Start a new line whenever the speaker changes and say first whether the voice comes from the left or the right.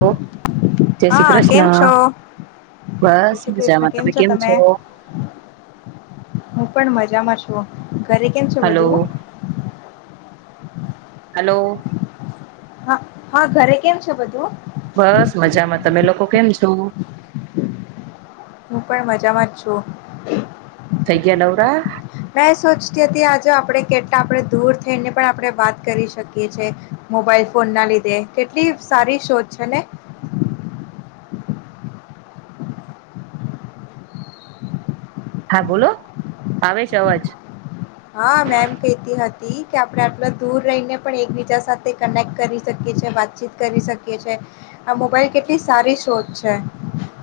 right: હ જય શ્રી
left: હા કેમ
right: કૃષ્ણ,
left: છો
right: બસ મજામાં તમે કેમ છો?
left: તો ઘરે કેમ છે
right: હલો
left: બધું. [inaudible]
right: હલો.
left: હા હા ઘરે કેમ છે બધું?
right: બસ મજામાં તમે લોકો? કો કેમ છો? તો
left: હું પણ મજામાં જ છું
right: થઈ ગયા નવરા
left: મે સોચતી હતી આજે આપડે કેટલા આપણે દૂર થઈને પણ આપણે વાત કરી શકીએ છે મોબાઈલ ફોન ના લીધે કેટલી સારી શોધ છે ને
right: હા બોલો આવે છે અવાજ
left: હા, મેમ કહેતી હતી કે આપણે આટલા દૂર રહીને પણ એકબીજા સાથે કનેક્ટ કરી શકીએ છીએ વાતચીત કરી શકીએ છેએ આ મોબાઈલ કેટલી સારી શોધ છે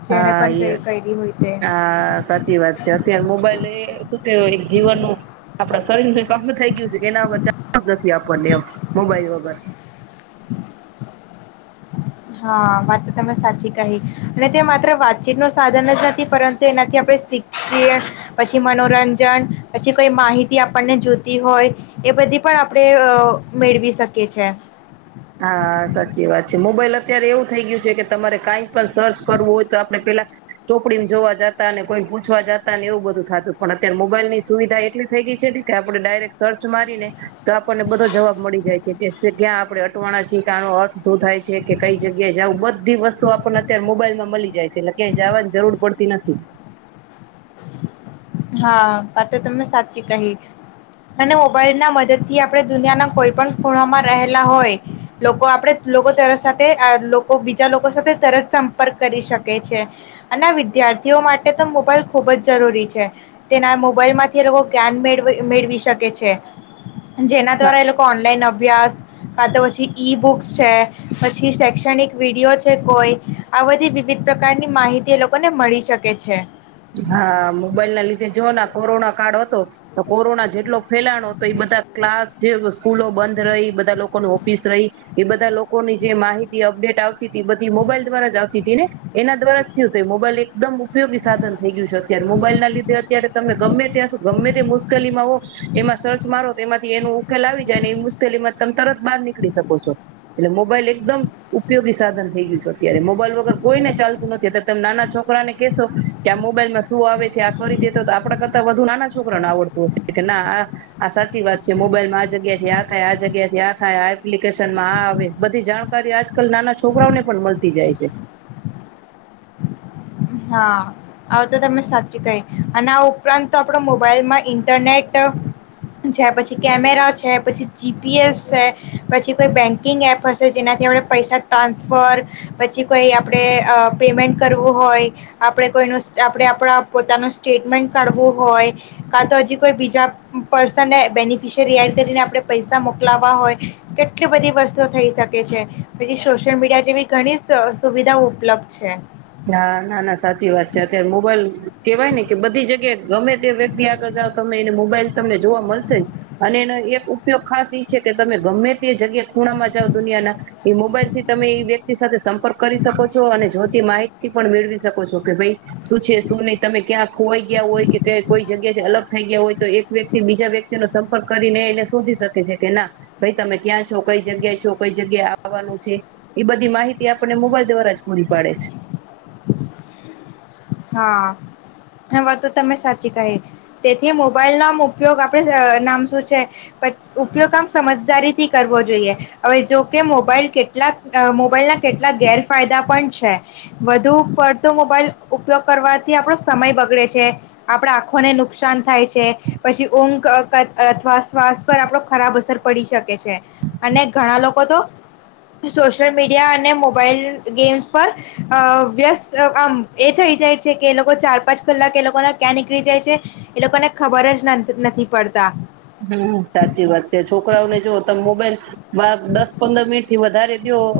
left: જેણે
right: હા
left: પણ
right: એ
left: કરી કરી હોય તે
right: હા સાચી વાત છે અત્યારે મોબાઈલ એ શું કે જીવનનું આપડા શરીર નુ અંગ થઈ ગયું છે એના વગર ચાલે નથી આપણને એમ મોબાઈલ વગર
left: હા વાત તો તમે સાચી કહી અને તે માત્ર વાતચીત ન સાધન જ નથી પરંતુ એનાથી આપણે શીખએ પછી મનોરંજન પછી કોઈ માહિતી આપણને જોતી હોય એ બધી પણ આપણે મેળવી શકીએ છે
right: હા સાચી વાત છે મોબાઈલ અત્યારે એવું થઈ ગયુ છે કે તમારે કાંઈ સર્ચ કરવું હોય તો આપણે પેલા ચોપડી મ જોવા જતા કોઈ પૂછવા જતા ને એવું બધું થતું પણ અત્યારે મોબાઈલ ની સુવિધા એટલી થઈ ગઈ છે એ કે આપણે ડાયરેક્ટ સર્ચ મારીને તો આપણને બધો જવાબ મળી જાય છે કે એક્ઝેટ ક્યાં આપડે આનો અર્થ શું થાય છે કે કઈ જગ્યાએ જવું બધી વસ્તુ આપણને અત્યારે મોબાઈલ માં મળી જાય છે એટલે ક્યા જવાની જરૂર પડતી નથી
left: હા, વાત તમને સાચી કહી અને મોબાઈલ ના મદદ થી આપણે દુનિયાના કોઈ પણ ખૂણામાં રહેલા હોય લોકો આપણે લોકો તરત સાથે લોકો બીજા લોકો સાથે તરત સંપર્ક કરી શકે છે અને વિદ્યાર્થીઓ માટે તો મોબાઈલ ખૂબ જ જરૂરી છે તેના મોબાઈલ માંથી લોકો જ્ઞાન મેળ મેળવી શકે છે જેના
right: હા
left: દ્વારા એ લોકો ઓનલાઈન અભ્યાસ, કા તો પછી ઈ બુકસ છે પછી શૈક્ષણિક વિડીિયો છે કોઈ આ બધી વિવિધ પ્રકારની માહિતી એ લોકોને મળી શકે છે
right: હા મોબાઈલ ના જો ના કોરોના કાળ હતો તો કોરોના જેટલો ફેલાણ હતો એ બધા ક્લાસ જે સ્કૂલો બંધ રહી બધા લોકો ન ઓફિસ રહી એ બધા લોકોની જે માહિતી અપડેટ આવતી હતી એ બધી મોબાઈલ દ્વારા જ આવતી હતી ને એના દ્વારા થયું થય મોબાઈલ એકદમ ઉપયોગી સાધન અત્યારે મોબાઈલ ના લીધે અત્યારે તમે ગમે ત્યાં ગમે તે મુશ્કેલી માં હો એમાં સર્ચ મારો તો એમાંથી એનો ઉકેલ આવી જાય ને એ મુશ્કેલી માં તમે તરત બહાર નીકળી શકો છો એટલે મોબાઈલ એકદમ ઉપયોગી સાધન થઈ ગયું છે અત્યારે મોબાઈલ વગર કોઈને ચાલતું નથી અત્યારે તમે નાના છોકરા ને કહેશો. કે આ મોબાઈલમાં શું આવે છે આ કરી દેતો તો આપડ કરતાં વધુ નાના છોકરાઓને આવડતું હશે કે ના આ આ સાચી વાત છે મોબાઈલમાં આ જગ્યાથી આ થાય આ જગ્યાથી આ થાય આ એપ્લિકેશનમાં આ આવે બધી જાણકારી આજકાલ નાના છોકરાઓને પણ મળતી જાય છે
left: હા આવ તો તમે સાચી કહી અને આ ઉપરાંત તો આપણ મોબાઈલમાં ઇન્ટરનેટ છે પછી કેમેરા છે પછી જીપીએસ છે પછી કોઈ બેંકિંગ એપ હશે જેનાથી આપણે પૈસા ટ્રાન્સફર પછી કોઈ આપણે પેમેન્ટ કરવું હોય. આપે કોઈ આપણે આપ પોતાનું સ્ટેટમેન્ટ કાઢવું હોય કા તો હજી કોઈ બીજા પર્સન બેનિફિયરી કરીને આપણે પૈસા મોકલાવા હોય કેટલી બધી વસ્તુ થઈ શકે છે પછી સોશિયલ મીડિયા જેવી ઘણી સુવિધાઓ ઉપલબ્ધ છે.
right: હા, ના, ના સાચી વાત છે અત્યારે મોબાઈલ કેવાય ને કે બધી જગ્યાએ ગમે તે વ્યક્તિ આગળ જાઓ તમે એને મોબાઈલ તમને જોવા મળશે અને એનો એક ઉપયોગ ખાસ ઈ છે કે તમે ગમે તે જગ્યાએ પૂણા મજાઓ દુનિયા ના એ મોબાઈલ થી તમે એ વ્યક્તિ સાથે સં કરી શકો છો અને જો તે મા પણ મેળવી શકો છો કે ભાઈ શું છે શું નહી તમે ક્યાં ખોવાઈ ગયા હોય કે કોઈ જગ્યાથી અલગ થઈ ગયા હોય તો એક વ્યક્તિ બીજા વ્યક્તિ ન સંપર્ક કરીને એને શોધી શકે છે કે ના ભાઈ તમે ક્યાં છો કઈ જગ્યાએ છો કઈ જગ્યાએ આવવાનું છે એ બધી માહિતી આપને મોબાઈલ દ્વારા જ પૂરી પાડે છે
left: હા, આ વાત તો તમે સાચી કહી તેથી મોબાઈલનો આમ ઉપયોગ આપણે નામ શું છે ઉપયોગ આમ સમજદારી થી કરવો જોઈએ, હવે જોકે મોબાઈલ કેટલા મોબાઈલ ના કેટલા ગેરફાયદા પણ છે વધુ પડતો મોબાઈલ ઉપયોગ કરવાથી આપણો સમય બગડે છે, આપણા આંખોને નુકસાન થાય છે, પછી ઊંઘ અથવા શ્વાસ પર આપણો ખરાબ અસર પડી શકે છે, અને ઘણા લોકો તો સોશિયલ મીડિયા અને મોબાઈલ ગેમ્સ પર વ્યસ્ત આમ એ થઈ જાય છે, કે એ લોકો ચાર, પાંચ કલાક એ લોકોને ક્યાં નીકળી જાય છે એ લોકોને ખબર જ નથી પડતા
right: હમ સાચી વાત છે છોકરાઓને જો તમે મોબાઈલ હા બા દસ પંદર મિનિટ થી વધારે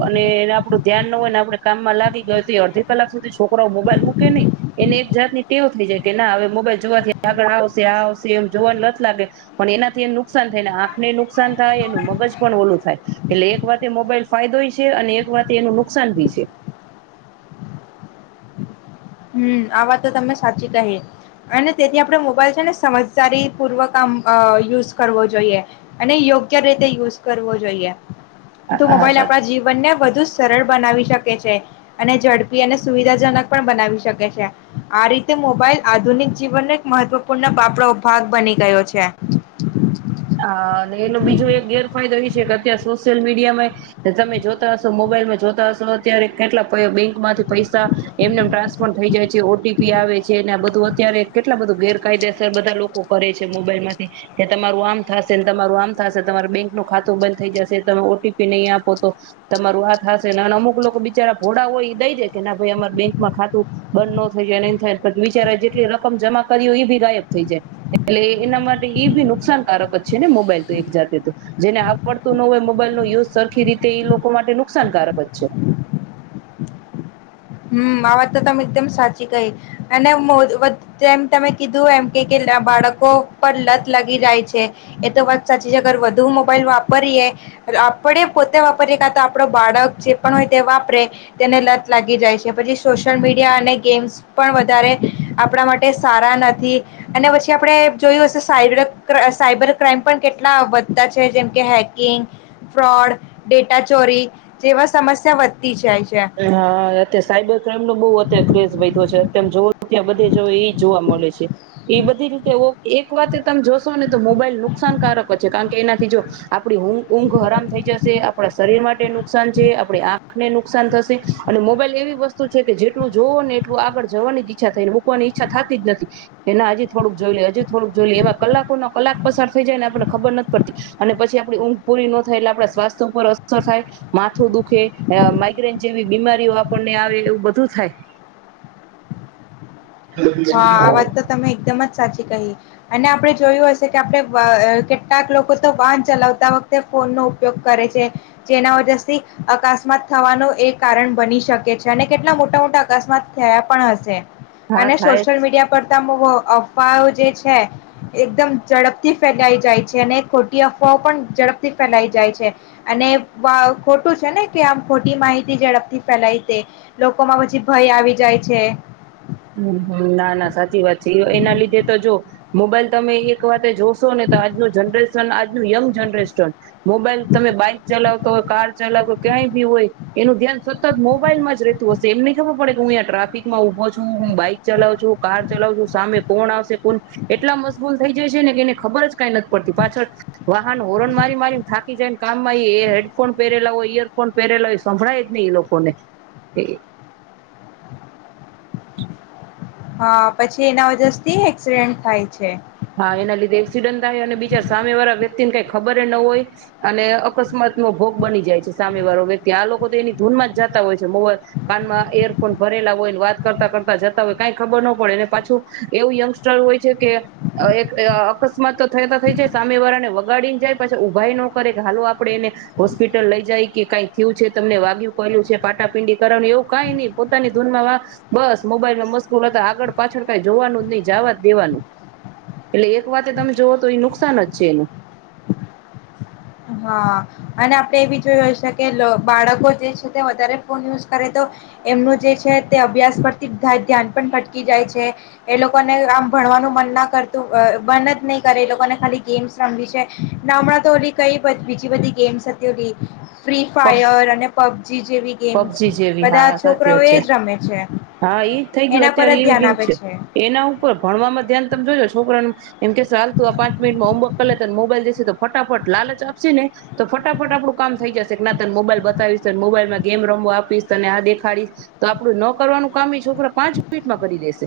right: અને એને આપડું ધ્યાન ન હોય ને આપડણે કામમાં લાગી ગય અડધી કલાક સુધી છોકરાઓ મોબાઈલ મૂકે નહી, એને એક જાત ટેવો થઈ જાય કે ના હવે મોબાઈલ જોવાથી આગળ આવશે આ આવશે એમ જોવાનું નથી લાગે. પણ એનાથી એમ નુકસાન થાય આખને નુકસાન થાય એનું મગજ પણ ઓલું થાય. એટલે એક વાત મોબાઈલ ફાયદો છે અને એક વાતે એનું નુકસાન ભી છે.
left: હમ આ વાત તો તમને સાચી કહી, અને તેથી આપણે મોબાઈલ છે ને સમજદારી પૂર્વક આમ યુઝ કરવો જોઈએ, અને યોગ્ય રીતે યુઝ કરવો જોઈએ. તો
right: હા
left: મોબાઈલ
right: સાચી
left: આપણા જીવન ને બધુ સરળ બનાવી શકે છે, અને ઝડપી અને સુવિધાજનક પણ બનાવી શકે. આ રીતે મોબાઈલ આધુનિક જીવનનો એક મહત્વપૂર્ણ બાપો ભાગ બની ગયો છે.
right: હા. અને એનો બીજો એક ગેરફાયદો એ કે અત્યારે સોશિયલ મીડિયામાં, તમે જોતા હશો મોબાઈલમાં જોતા હશો અત્યારે કેટલા બેંકમાંથી પૈસા, એમનેમ ટ્રાન્સફર થઈ જાય છે ઓ ટી પી આવે છે ને આ બધું અત્યારે કેટલા બધું ગેરકાયદેસર બધા લોકો કરે છે મોબાઈલમાંથી, કે તમારું આમ થશેને તમારું આમ થશે તમાર બેંક નું ખાતું બંધ થઈ જશે તમે ઓ ટી પી નહી આપો તો, તમારું આ થશે ને અને અમુક લોકો બિચારા ભોડા હોય એ દઈ દે કે ના ભાઈ અમારે બેંકમાં ખાતું, બંધ ન થઈ જાય નહી થાય પણ બિચારા જેટલી રકમ જમા કરી હો એ બી ગાયબ થઈ જાય, એટલે એના માટે બી નુકસાનકારક છે ને મોબાઈલ તો એક જાતે, જેને આવડતું ન હોય મોબાઈલ ન યુઝ સરખી રીતે એ લોકો માટે નુકસાનકારક જ છે.
left: હમ આ વાત તો તમે એકદમ સાચી કહી, અને જે તમે કીધું એમ કે બાળકો પર લત લાગી જાય છે, એ તો વાત સાચી છે અગર વધુ મોબાઈલ વાપરીએ, આપડે પોતે વાપરીએ કા તો આપડ બાળક જે પણ હોય તે વાપરે, તેને લત લાગી જાય છે. જે પછી સોશિયલ મીડિયા અને ગેમ્સ પણ વધારે, આપણા માટે સારા નથી, અને પછી આપણે જોયું હશે સાયબર્ર સાયબર ક્રાાઈમ પણ કેટલા વધતા છે જેમકે હેકિંગ, ફ્રોડ ડેટા ચોરી જેવા સમસ્યા વધ
right: હા. સાયબર ક્રાઈમ નો બહુ અત્યારે ક્રેઝ બધો છે. જોવ ત્યાં બધે જવ એ જોવા મળે છે, એ બધી રીતે એક વાત તમે જોશો ને તો મોબાઈલ નુકસાનકારક જ છે કારણ કે એનાથી જો, આપણી ઊંઘ ઊંઘ હરામ થઈ જશે આપણા શરીર માટે નુકસાન છે આપણી આંખને નુકાન થશે, અને મોબાઈલ એવી વસ્તુ છે કે જેટલું જોવો ને એટલું આગળ જવાની જ ઈચ્છા થઈને મૂકવાની ઈચ્છા થતી જ નથી, એના હજી થોડુંક જોઈ લે હજી થોડુંક જોઈ લે એવા કલાકો ના કલાક પસાર થઈ જાય ને આપણને ખબર નથી પડતી, અને પછી આપણી ઊંઘ પૂરી ન થાય એટલે આપણા સ્વાસ્થ્ય ઉપર અસર થાય, માથું દુખે. જેવી બીમારીઓ આપને આવે એવું બધું થાય.
left: હા આ વાત તો તમે એકદમ જ સાચી કહી, અને આપણે જોયું હશે કે આપણે કેટલાક લોકો તો વાહન ચલાવતા વખતે ફોનનો ઉપયોગ કરે છે, જેના વજથી અકસ્માત થવાનું એ કારણ બની શકે છે અને કેટલા મોટા મોટા અકસ્માત થયા પણ હશે.
right: હા થાય. જ
left: સોશલ મીડિયા પર અફવાઓ જે છે, એકદમ ઝડપથી ફેલાઈ જાય છે, અને ખોટી અફવાઓ પણ ઝડપથી ફેલાઈ જાય છે, અને ખોટું છે ને કે આમ ખોટી માહિતી ઝડપથી ફેલાય તે, લોકોમાં પછી ભય આવી જાય છે.
right: હ ના ના સાચી વાત છે એના લીધે તો જો, મોબાઈલ તમે એક વાતે જો ને તો આજનું જનરેશન આજ યંગ જનરેશન મોબાઈલ તમે બાઈક ચલાવ કાર ચાલકો ક્યાંય બી હોય એનું ધ્યાન સતત મોબાઈલ જ ર રહેતું હશે એમને ખબરડે કે હુંં ટ્રાફિક માં ઉભો છું. હું બાઈક ચલાવ છું કાર ચલાવ છું સામે કોણ આવશે કોણ એટલા મશબૂલ થઈ જાય છે ને કે એને ખબર જ કઈ નથી પડતી પાછળ વાહન હોર્ન મારી મારીને થાકી જાય ને કામ હેડફોન પહેરેલા હોય ઈયરફોન પહેરેલા હો એ સંભળાય જ નહી એ લોકોને.
left: હા પછી એના વજરથી એક્સિડેન્ટ થાય છે.
right: હા એના લીધે એક્સિડન્ટ થાય અને બીજા સામે વાળા વ્યક્તિને કઈ ખબર ન હોય, અને અકસ્માત નો ભોગ બની જાય છે સામે વાળો વ્યક્તિ આ લોકો તો એની ધૂનમાં જતા હોય છે મોબાઈલ કનમાં યરફોન ભરેલા હોય વાત કરતા કરતા જતા હોય કઈ ખબર ન પડે એ પાછું એવું યંગસ્ટર હોય છે કે એક અકસ્માત તો થયાતા થઈ જાય સામે વાળાને વગાડી ને જાય પછી ઉભાાઈ ન કરે કે હાલો આપડે એને, હોસ્પિટલ લઈ જાય કે કઈ થયું છે તમને વાગય્યું કલું છે પાટાપીંડી કરવાનું એવું કઈ નહી, પોતાની ધૂનમાં બસ મોબાઈલમાં મશકૂલ હતા આગળ પાછળ કઈ જોવાનું જ નહી જવા જ દેવાનું. એટલે એક વાતે તમે જોવો તો એ નુકસાન જ છે એનું.
left: હા અને આપણે એ બી જોયું હશે કે બાળકો જે છે તે વધારે ફોન યુઝ કરે તો, એમનું જે છે તે અભ્યાસ પરથી ધ્યાન પણ ભટકી જાય છે, એ લોકોને આમ ભણવાનું મન ના કરતું મન જ નહીં કરે એ લોકોને ખાલી ગેમ્સ રમી છે, ના હમણાં તો ઓલી કઈ બીજી બધી ગેમ્સ હતી ફ્રી ફાયર અને જેવી ગેમ્સ
right: પબજી જેવી
left: બધા
right: હા
left: છોકરાઓ
right: સાચીત
left: એ
right: છે,
left: જ રમે છે
right: હા એજ થઈ ગયું
left: એના પર
right: અત્યારે
left: જ
right: એ
left: ધ્યાન
right: ગેમ
left: આપે
right: છે, એના ઉપર ભણમાં ધ્યાન તમે જોજો છોકરાનું એમ કેહેશ હાલ તું આ પાંચ મિનિટમાં હોમવર્ક કર લે અને મોબાઈલ જશે તો ફટાફટ લાલચ આપશે ને, તો ફટાફટ આપડું કામ થઈ જશે. ના ત મોબાઈલ બતાવીશને મોબાઈલમાં ગેમ રમવો આપીશ તને આ દેખાડીશ, તો આપડું ન કરવાનું કામ છોકરા પાંચ મિનિટમાં કરી દેશે.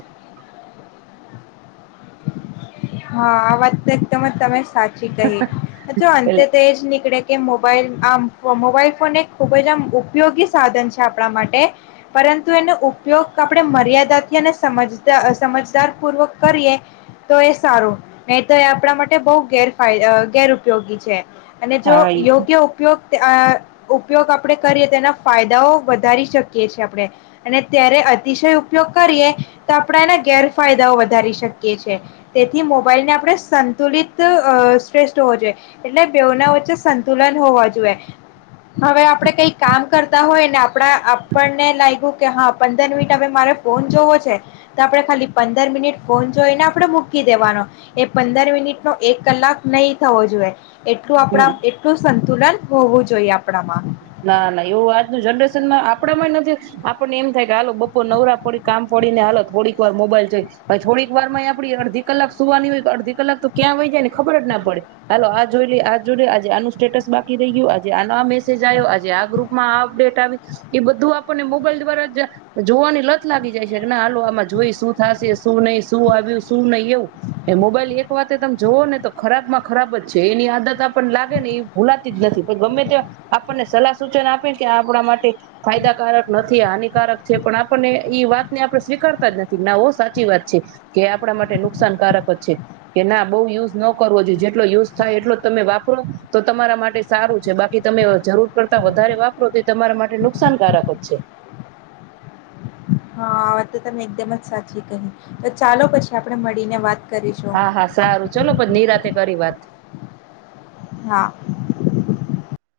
left: હા આ વાત તો એકદમ જ તમે સાચી કહી, તો અંતે તો જ નીકળે કે મોબાઈલ આમ મોબાઈલ ફોન એ ખૂબ જ આમ ઉપયોગી સાધન છે આપણા માટે, પરંતુ એનો ઉપયોગ આપણે મર્યાદાથી અને સમજદ સમજદાર પૂર્વક કરીએ, તો એ સારું, નહી તો એ આપણા માટે બહ ગેરાય ગેર ઉપયોગી છે. અને જો
right: હા
left: યોગ્ય ઉપયોગ ઉપયોગ આપણે કરીએ તે એના ફાયદાઓ વધારી શકીએ છેએ આપણે, અને ત્યારે અતિશય ઉપયોગ કરીએ તો આપણે એના ગેરફાયદાઓ વધારી શકીએ છે. તેથી મોબાઈલને આપણે સંતુલિત શ્રેષ્ઠ હોવ જોઈએ, એટલે બેના વચ્ચે સંતુલન હોવા જોઈએ. હવે આપડણે કઈ કામ કરતા હોય ને આપડા આપણને લાગ્યું કે હા પંદર મિનિટ હવે મારે ફોન જોવો છે, તો આપડણે ખાલી પંદર મિનિટ ફોન જોઈને આપડ દેવાનો, એ પંદર મિનિટ નો એક કલાક નહી થવો જોઈએ. એટલું આપણા એટલું સંતુલન હોવું જોઈએ આપ
right: ના ના એવું આજનું જનરેશનમાં આપડા માં નથી ને એમ થાય કે હાલો બપો નવરા પડી કામ ફડી ને હાલો થોડીક વાર મોબાઈલ જઈ, ભ થોડીક વાર આપ અડધી કલાક સુવાની હોય અડધી કલાક તો ક્યાં વય જાય ને ખબર જ ના પડે, હાલો આ જોઈ લે આ જોઈ લે આજે આનું સ્ટેટસ બાકી રહી ગયું આજે આ મે આજે આ ગ્રુપમાં આ અપડેટ આવી, એ બધું આપણને મોબાઈલ દ્વારા જોવાની લત લાગી જાય છે કે ના હાલ આમાં જોઈ શું થશે શું નહી શું આવ્યું શું નહી એવું, મોબાઈલ એક વાતે તમે જોવો ને તો ખરાબ માં ખરાબ જ છે એની આદત આપણને લાગે ને એ ભૂલાતી જ નથી પણ ગમે ત્યા આપણને સલાહ સૂચન આપેને કે આપણા માટે ફાયદાકારક નથી હાનિકારક છે પણ આપણને એઈ વાતને આપણે સ્વીકારતા જ નથી ના ઓ સાચી વાત છે કે આપણા માટે નુકસાનકારક જ છે કે ના બહુ યુઝ ન કરવો જોઈએ જેટલો યુઝ થાય એટલો તમે વાપરો તો તમારા માટે સારું છે બાકી તમે જરૂર કરતા વધારે વાપરો તો તમારા માટે નુકસાનકારક જ છે.
left: હા આ વાત તો તમે એકદમ જ સાચી કહી, તો ચાલો પછી આપણે મળીને વાત કરીશું
right: હા હા સારું ચલો પ નિરાતે કરી વાત.
left: હા.